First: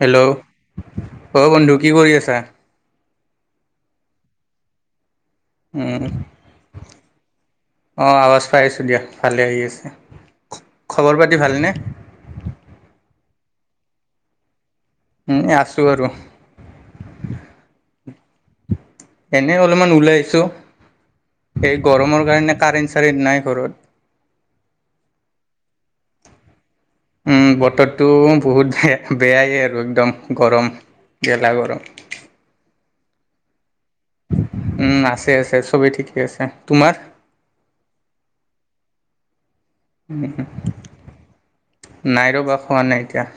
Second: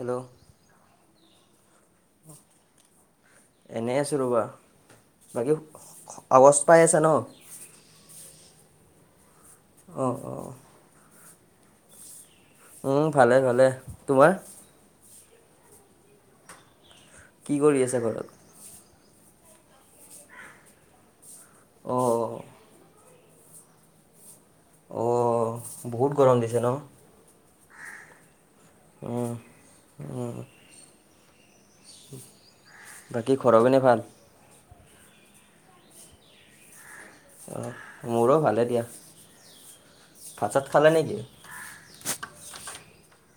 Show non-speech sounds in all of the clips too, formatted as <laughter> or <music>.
Hello, অ' বন্ধু কি কৰি আছা। এনে আছোঁ ৰ'বা। বাকী উম আগছ পাই আছে ন। পাইছোঁ দিয়া ভালে আহি আছে অঁ অঁ খবৰ পাতি ভালনে। উম, ভালে- ভালে তোমাৰ। উম, এই আছোঁ আৰু। কি কৰি আছা ঘৰত। এনে অলমান ওলাই আহিছো, এই অঁ গৰমৰ অঁ কাৰণে কাৰেণ কাৰেণ্ট নাই ঘৰত। অ' বহুত গৰম দিছে ন? উম, বতৰটো বহুত উম, বেয়াই আৰু, একদম উম। গৰম গেলা গৰম। বাকী, ঘৰ পিনে ভাল? উম আছে আছে, চবেই ঠিকেই আছে। তোমাৰ? অঁ, মোৰো ভালেই দিয়া। ভাত চাত খালে নেকি নাই ৰবা, খোৱা নাই এতিয়া।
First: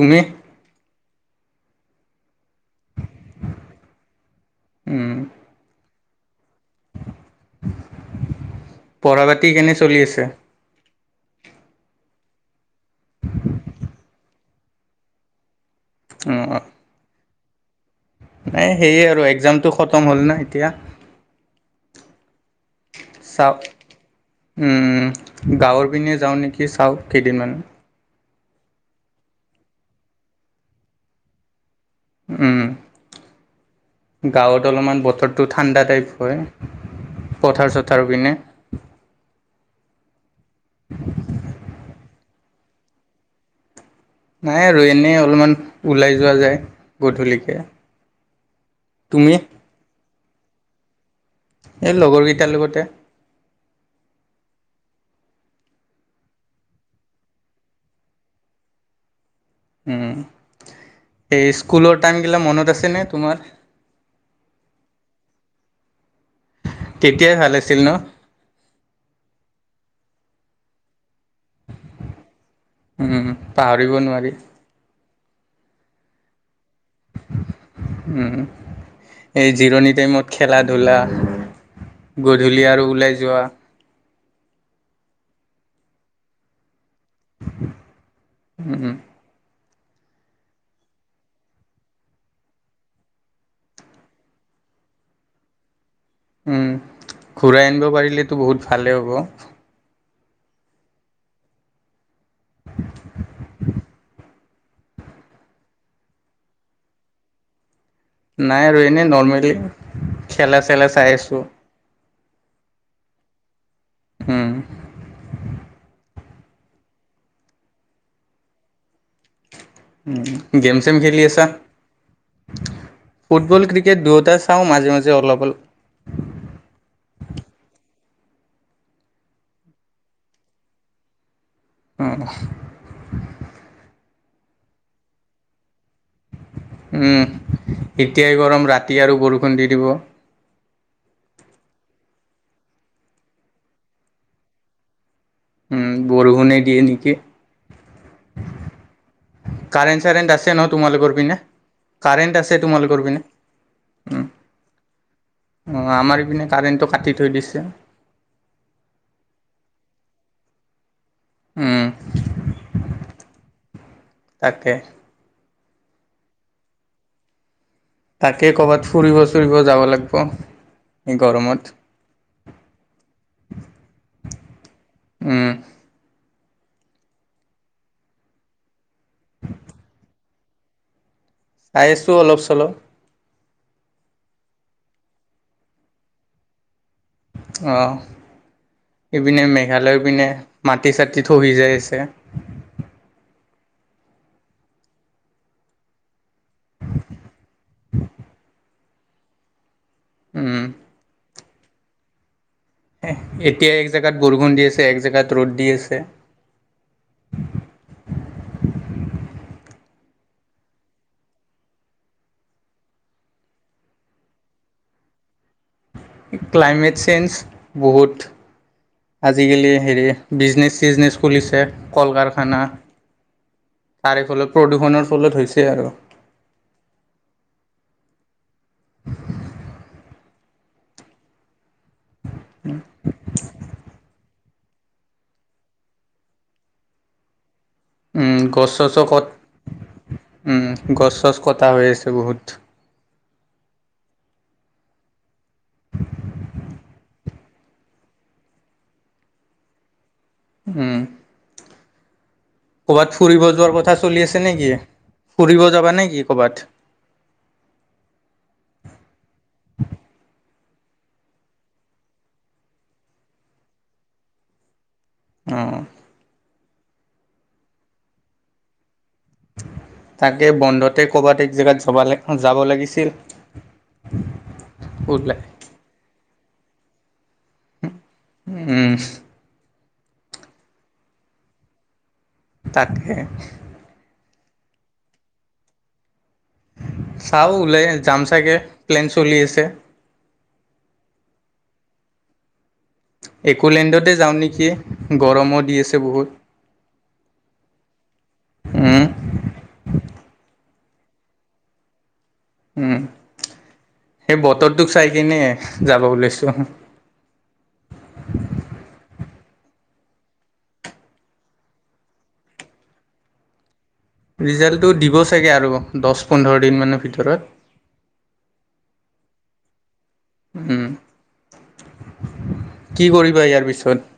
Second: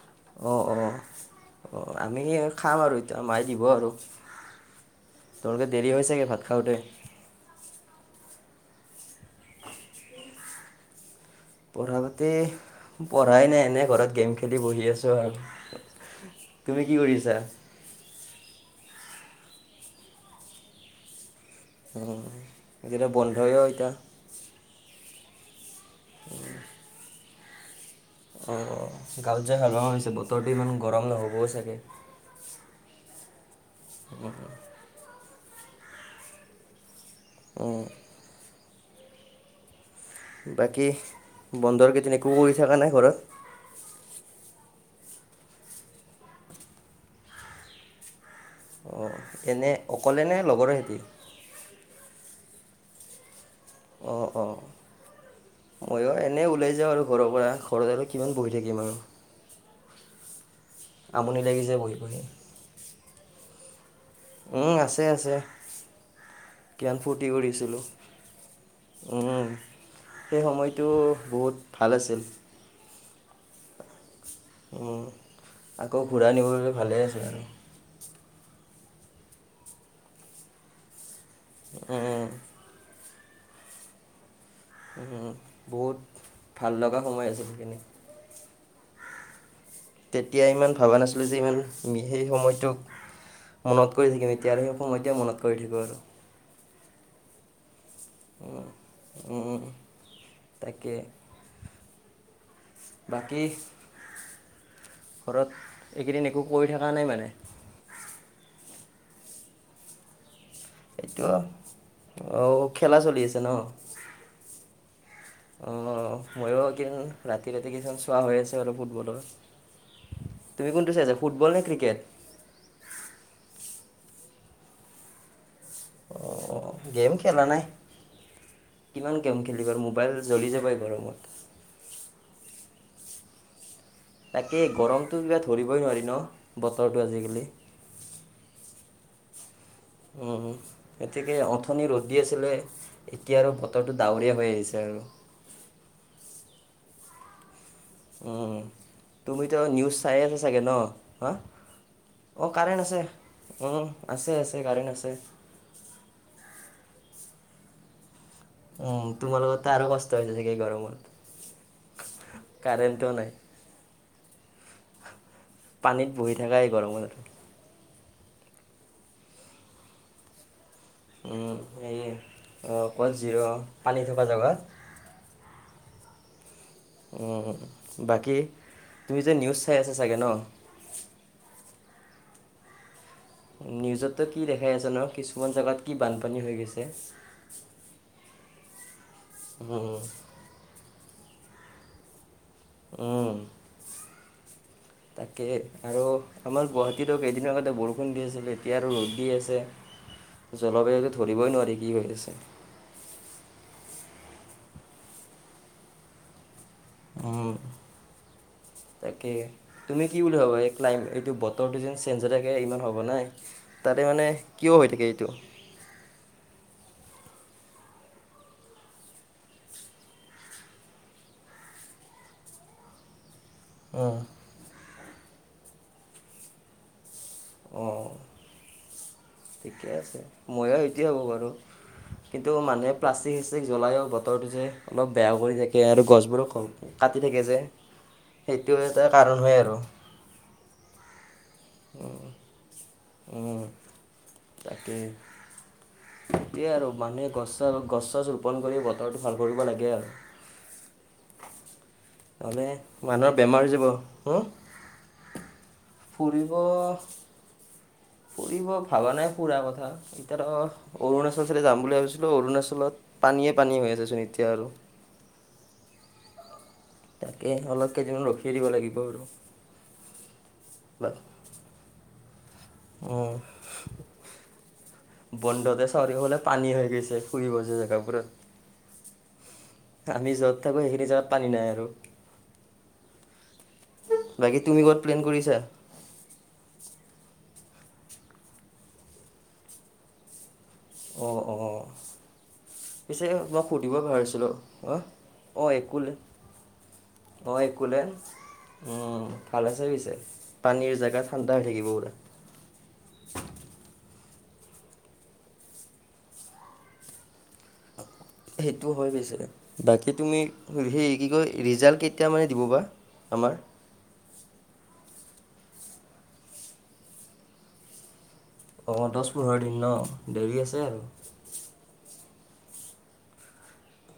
তুমি? অ' অ' অ' আমি এ খাম আৰু এতিয়া মাই দিব আৰু। উম তোমালোকে দেৰি হয় চাগে ভাত খাওঁতে? পঢ়া বাতি কেনে চলি আছে? পঢ়া পাতি পঢ়াই নাই, এনেই ঘৰত গেম খেলি বহি আছোঁ আৰু। তুমি কি কৰিছা? নাই সেয়ে আৰু একজামটো খতম হ'ল ন এতিয়া? অ <unintelligible> চাওক, উম গাঁৱৰ পনে যাওঁ নেকি চাওঁক কেইদিনমান, অ অ গও যা হালা হৈছে বতৰটো ইমান গৰম নহ'বও চাগে, উম,, গাঁৱত অলপমান বতৰটো ঠাণ্ডা টাইপ হয়। পথাৰ অঁ, চথাৰ পিনে। বাকী বন্দৰ তেনেকৈও কৰি থাকা নাই ঘৰত? নাই আৰু এনেই অলপমান ওলাই যোৱা যায়, গধূলিকৈ। অঁ এনে অকলে নে লগৰ সিঁতি? এই লগৰ কেইটাৰ লগতে। মই অ এনেই ওলাই যাওঁ আৰু ঘৰৰ পৰা ঘৰত আৰু কিমান বহি থাকিম আৰু। আমনি এই লাগি যায় বহি স্কুলৰ বহি। টাইমগিলা মনত আছেনে তোমাৰ? উম আছে আছে। জ্ঞান ফুৰ্তি তেতিয়াই ভাল আছিল কৰিছিলোঁ ন উ সেই সময়টো বহুত ভাল আছিল। উম পাহৰিব নোৱাৰি। আকৌ ঘূৰাই নিব ভালে আছে আৰু। উম, এই জিৰণি টাইমত খেলা ধূলা উম। গধূলি আৰু ওলাই যোৱা উম, বহুত ভাল লগা সময় আছে, সেইখিনি উম, হম। তেতিয়া ইমান ভবা নাছিলো যে ইমান, সেই সময়টোক মনত কৰি থাকিম, এতিয়া আৰু সেই সময়তে মনত কৰি থাকিম আৰু উম, ঘূৰাই আনিব পাৰিলেতো বহুত ভালে হব। তাকে, বাকী ঘৰত এইকেইদিন একো কৰি থকা নাই মানে নাই আৰু এনেই নৰ্মেলি, খেলা চেলা চাই আছোঁ। অহ, খেলা চলি আছে নহ হম মইয়ো একেদিন ৰাতি ৰাতি কিছুমান চোৱা হৈ আছে আৰু ফুটবলৰ তুমি গেম কোনটো চেম চাইছা খেলি আছা, ফুটবল নে ক্ৰিকেট ফুটবল ক্ৰিকেট দুয়োটা চাওঁ মাজে মাজে অলপ অলপ অ গেম খেল নাই। কিমান গেম খেলিম আৰু মোবাইল জ্বলি যাব এই গৰমত উম তাকেই গৰমতো কিবা ধৰিবই নোৱাৰি ন! বতৰটো উম, আজিকালি এতিয়াই গৰম, ৰাতি আৰু বৰষুণ দি দিব উম, এতেকে অথনি ৰ'দ দি আছিলে এতিয়া আৰু বতৰটো ডাৱৰীয়া হৈ আহিছে আৰু। উম বৰষুণে দিয়ে নেকি। উম তুমিতো নিউজ কাৰেণ্ট চাই চাৰেণ্ট আছা আছে চাগে ন তোমালোকৰ হা? পিনে অ কাৰেণ্ট আছে, উম্ আছে আছে কাৰেণ্ট আছে। অ আমাৰ এইপিনে কাৰেণ্টটো কাটি থৈ দিছে। অ তোমালোকৰ ত আৰু কষ্ট হৈছে চাগে গৰমত। উম। কাৰেণ্টো নাই তাকে। পানীত বহি থাকা এই গৰমট। তাকে কৰ'বাত ফুৰিব চুৰিব যাব লাগব। উম এই ক'ত জিৰ' পানী থকা উম, জেগাত। উম বাকী তুমি যে নিউজ চাই আছা চাগে ন? চাই আছোঁ অলপ চলপ। নিউজত ত কি দেখাই আছে ন কিছুমান জাগাত কি বানপানী হৈ গৈছে। অ এইপিনে উম, মেঘালয়ৰ পিনে মাটি চাটি খহি যায় আছে। <unintelligible> উম। <inaudible> তাকে আৰু আমাৰ গুৱাহাটীতো কেইদিন আগতে বৰষুণ দি আছিল এতিয়া আৰু ৰ'দ দি আছে। উম জলবায়ুতো ধৰিবই নোৱাৰি কি হৈ আছে। এহ এতিয়া এক জেগাত বৰখুণ দি আছে এক জেগাত ৰ'দ দি আছে। উম। <inaudible> তাকে তুমি কি বুলি ভাবা এই ক্লাইমে এইটো বতৰটো যে চেঞ্জ হৈ থাকে ইমান হ'ব নাই। তাতে মানে কিয় হৈ থাকে এইটো? ক্লাইমেট চেঞ্জ বহুত। আজিকালি হেৰি বিজনেছ, চিজনেছ খুলিছে কল- কাৰখানা। উম, তাৰে ফলত প্ৰদূষণৰ ফলত হৈছে আৰু। অঁ ঠিকে আছে ময়ো একোৱেই ভাবু বাৰো কিন্তু মানুহে প্লাষ্টিক- চাষ্টিক জ্বলায়ো ব বতৰটো যে অলপ বেয়াও কৰি থাকে আৰু গছবোৰো কাটি থাকে যে সেইটো গছ-চছ এটা ক'ত কাৰণ হয় আৰু উম গছ-চছ কটা হৈ আছে বহুত। তাকে। সেটোয়ে আৰু মানুহে গছ-চছ, গছ-চছ ৰোপন কৰি বতৰটো ভাল কৰিব লাগে আৰু উম নহ'লে ক'ৰবাত মানুহৰ ফুৰিব বেমাৰ হৈ যোৱাৰ যাব কথা চলি হু আছে নেকি? ফুৰিব যাবা নেকি ফুৰিব কৰ'বাত? ফুৰিব ভাবা নাই ফুৰা কথা এতিয়া ৰ অৰুণাচলৰে যাম বুলি ভাবিছিলো অৰুণাচলত পানীয়ে পানী হৈ আছে চোন এতিয়া আৰু অ'। তাকে অলপ কেইদিনত ৰখিয়ে দিব লাগিব আৰু। তাকে বন্ধতে কবাত এক জেগাত যাব লাগে উম, ওলাই বন্ধতে <unintelligible> হ'লে পানী হৈ গৈছে, ফুৰিব যোৱা জেগাবোৰ উম'। আমি য'ত থাকো সেইখিনি জেগাত পানী নাই আৰু। তাকে। বাকী তুমি ক'ত প্লেন কৰিছা? চাও ওলাই যাম চাগে প্লেন চলি আছে। অ - অ। পিছে মই সুধিব একোলেণ্ডতে যাও পাহৰিছিলোঁ নেকি অ গৰমো অ দি আছে একোলেন বহুত। অ, একুলেণ্ড উম, ভাল আছে পিছে। পানীৰ জেগা ঠাণ্ডা হৈ থাকিব পুৰা। উম, সেই বতৰটোক চাই কিনে যাব ওাইছো। সেইটো হৈ পিছে বাকী তুমি সেই কি কয় ৰিজাল্ট কেতিয়া মানে দিব বা? আমাৰ ৰিজাল্টটো দিব চাগে আৰু দহ পোন্ধৰ দিন মানৰ ভিতৰত। অ, দহ পোন্ধৰ দিন ন দেৰি আছে উম, আৰু। কি কৰিবা ইয়াৰ পিছত।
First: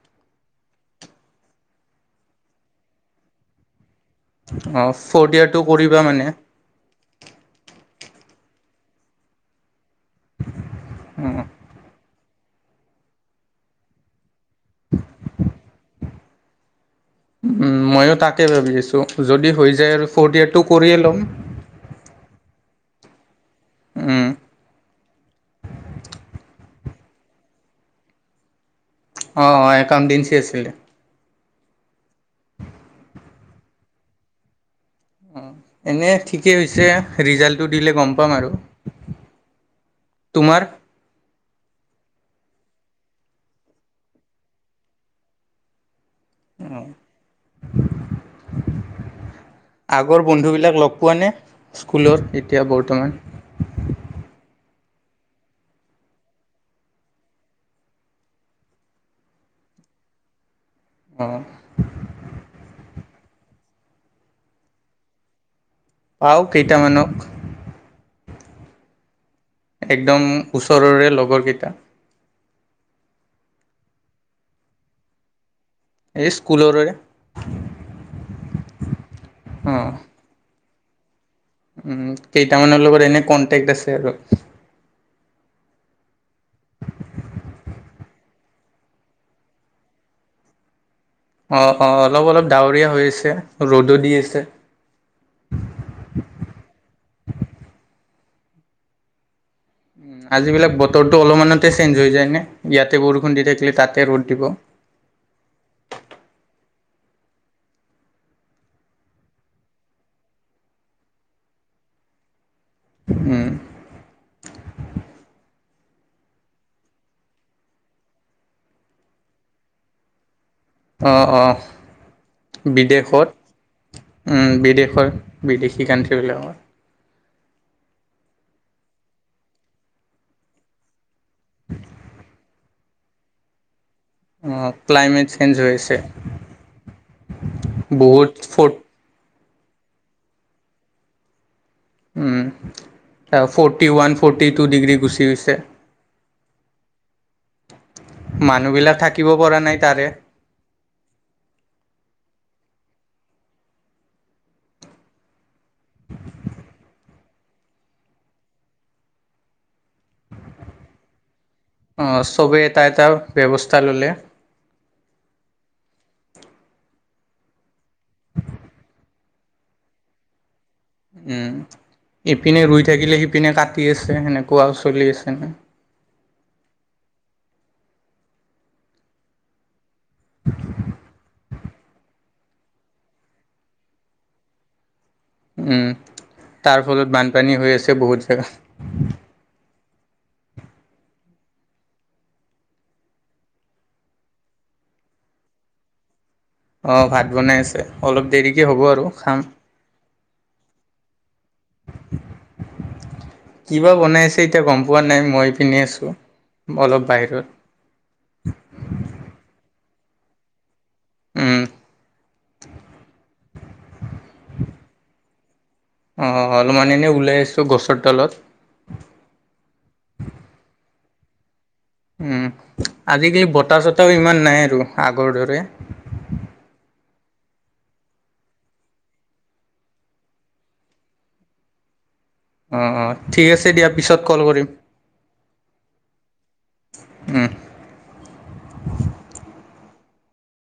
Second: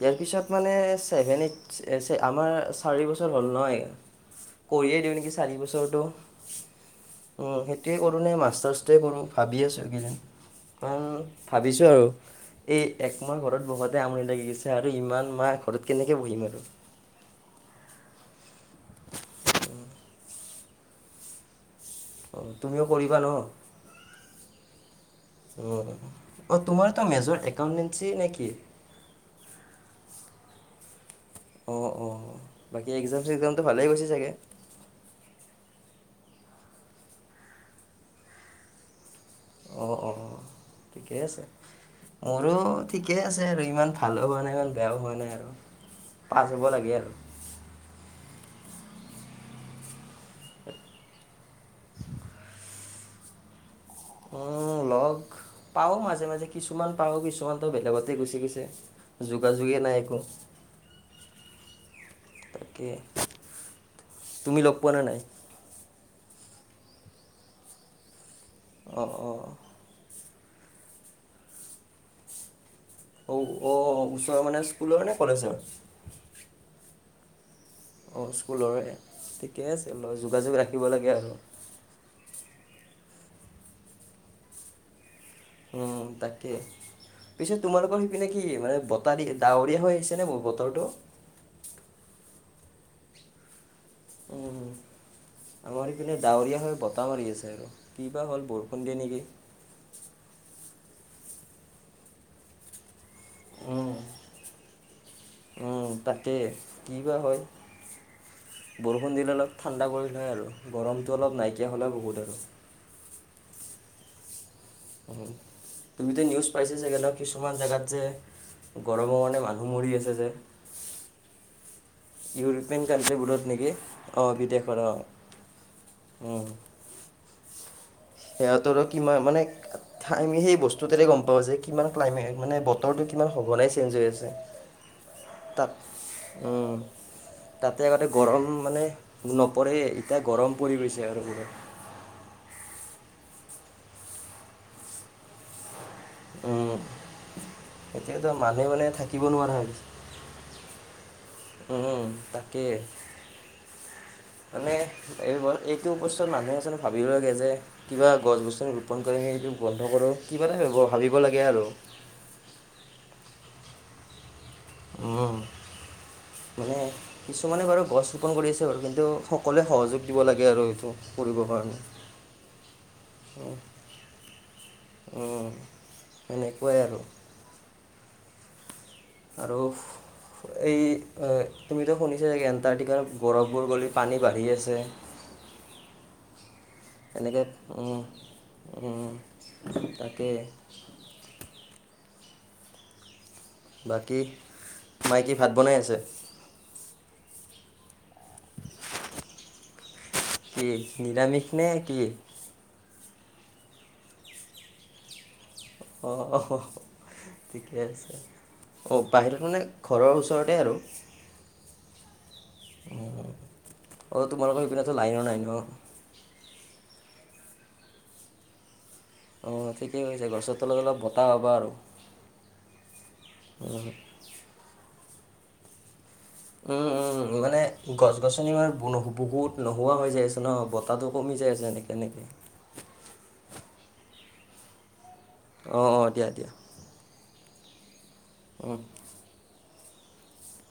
ইয়াৰ পিছত মানেভেন এই আমাৰ চাৰি বছৰ হল নহয়। অ' কৰিয়ে দিও নেকি ফ'ৰ্থ চাৰি ইয়েৰটো কৰিবা বছৰৰতটো মানে। উম, সেইটোয়ে কৰো নে মাষ্টাৰ্ছটোৱে কৰো ভাবি আছো এইকেইজনিন কাৰণ অ', ভাবিছো আৰু। এ - একমৰ ঘৰত বহাতে আমনি লাগি গৈছে। আৰু ইমান মা ঘৰত কেনেকৈ বহিম আৰু। ময়ো তাকে ভাবি আছো যদি হৈ যায় আৰু ফ'ৰ্থ ইয়োৰটো কৰিয়ে ল'ম। অ, তুমিও কৰিবা ন উম, উম, অ, তোমাৰ এটা মেজৰ একাউণ্টেঞ্চি নেকি? অ - অ একাউণ্টেন্সী আছিলে। অ - অ বাকী এক্জাম চিক্জামটো ভালেই গৈছেি চাগে। অ, এনে ঠিকেই হৈছে ৰিজাল্টটো দিলে গম পাম আৰু। অ-অ তোমাৰ ঠিকেই আছে। মোৰো ঠিকেই আছে আৰু ইমান ভালো হোৱা নাই ইমান বেয়াও হোৱা নাই আৰু। পাছ হ'ব লাগে আৰু। <inaudible> আগৰ বন্ধুবিলাক লগ পোৱা নে স্কুলৰ এতিয়া বৰ্তমান লগ পাও মাজে - মাজে কিছুমান পাও কিছুমানতো বেলেগতে গুচি গুছে যোগাযোগে নাই একো। অ', তাকে তুমি লগ পোৱা ন নাই। বাও কেইটামানক অ - অ। একদম ওচৰৰে লগৰকেইটা। অ - অ ওচৰৰ মানে স্কুলৰ নে কলেজৰ। এই স্কুলৰে। অ, স্কুলৰে ঠিকে আছে ল যোগাযোগ ৰাখিব লাগে আৰু। উম, কেইটামানৰ লগত এনে কনটেক্ট আছে আৰু। তাকে পিছে তোমালোকৰ সেইপিনে কি মানে বতাৰ ডাৱৰীয়া হৈ আহিছে নে বতৰটো। অ - অ অলপ - অলপ ডাৱৰীয়া হৈ আছে। ৰ'দো দি আছে। উম, আমাৰ এইখনে ডাৱৰীয়া হৈ বত কটা মাৰি আছে আৰু কিবা হ'ল বৰষুণ দিয়ে নেকি? আজ বিলাক বতৰটো অলপমানতে চেঞ্জ হৈ যায় নে ইয়াত তাতে বৰষুণ দি থাকিলে উম। তাতে ৰ'দ দিব। উম, তাকে কি বা হয়। বৰষুণ দিলে অলপ ঠাণ্ডা কৰিলে হয় আৰু গৰমটো অলপ নাইকিয়া হ'লেও বহুত আৰু। হয়। উম, তুমিতো নিউজ পাইছা চাগে ন কিছুমান জেগাত যে গৰমৰ কাৰণে মানুহ মৰি আছে যে। অ অ ইউৰোপীয়ান বিদেশত কাণ্ট্ৰিবোৰত নেকি অ' ও অ'। বিদেশৰ বিদেশী কাণ্ট্ৰিবিলাকত। সিহঁতৰ কি মানে আমি সেই বস্তুতে গম পাও যে কিমান ক্লাইমে মানে বতৰটো কিমান সঘনাই চেঞ্জ হৈ আছে। ক্লাইমেট চেইঞ্জ তাত হৈ আছে। তাতে আগতে বহুত গৰম ফ'ৰ্ট মানে নপৰে এতিয়া গৰম পৰি গৈছে আৰু পূৰা। Um, forty one forty two degree গুচি গৈছে। উম এতিয়াতো মানুহ মানে মানুহবিলাক থাকিব নোৱাৰা পৰা নাই হৈছে। তাৰে উম তাকে। মানে এই এইটো অৱস্থাত মানুহে যেন ভাবিব লাগে যে কিবা গছ গছনি ৰোপণ কৰি সেইটো বন্ধ কৰোঁ কিবা এটা ভাবিব লাগে আৰু। অ চবেই এটা এটা ব্যৱস্থা ল'লে উম মানে কিছুমানে বাৰু গছ ৰোপন কৰি আছে বাৰু কিন্তু সক কলোৱে সহযোগ দিব লাগে আৰু সেইটো কৰিব উম কাৰণে। ইপিনে ৰুই থাকিলে সিপিনে কাটি আছে সেনেকুৱা চলি আছে নে? পয় আৰু। আৰু এই তুমিতো শুনিছা চাগে এণ্টাৰ্টিকাৰ বৰফবোৰ গলি পানী বাঢ়ি আছে। উম তাৰ ফলত এনেকৈ বানপানী হৈ আছে বহুত জেগাত। তাকে বাকী মাই কি ভাত বনাই আছে? অ ভাত বনাই আছে। অলপ দেৰিকে হ'ব আৰু খাম। কি নিৰামিষ নে কি কিবা বনাই আছে এতিয়া গম পোৱা নাই মই পিনে অ আছোঁ অলপ বাহিৰত ঠিকে আছে অ বাহিৰত মানে ঘৰৰ ওচৰতে আৰু উম উ অ তোমালোকৰ হিপিনেতো লাইন নাই ন। অ অলপমান এনেই ওলাই আইছো গছৰ তলত। অ ঠিকেই গৈছে গছৰ তলত অলপ বতাহ পাবা আৰু। উম আজিকালি বতাহ আৰু চতাহও ইমান নাই আৰু আগৰ দৰে। উম উম। মানে গছ গছনি মানে বহুত নোহোৱা হৈ যায় আছে ন বতাহটো কমি যায় আছে এনেকে এনেকে অ অ ঠিক আছে দিয়া পিছত কল কৰিম। অ অ দিয়া দিয়া। উম অ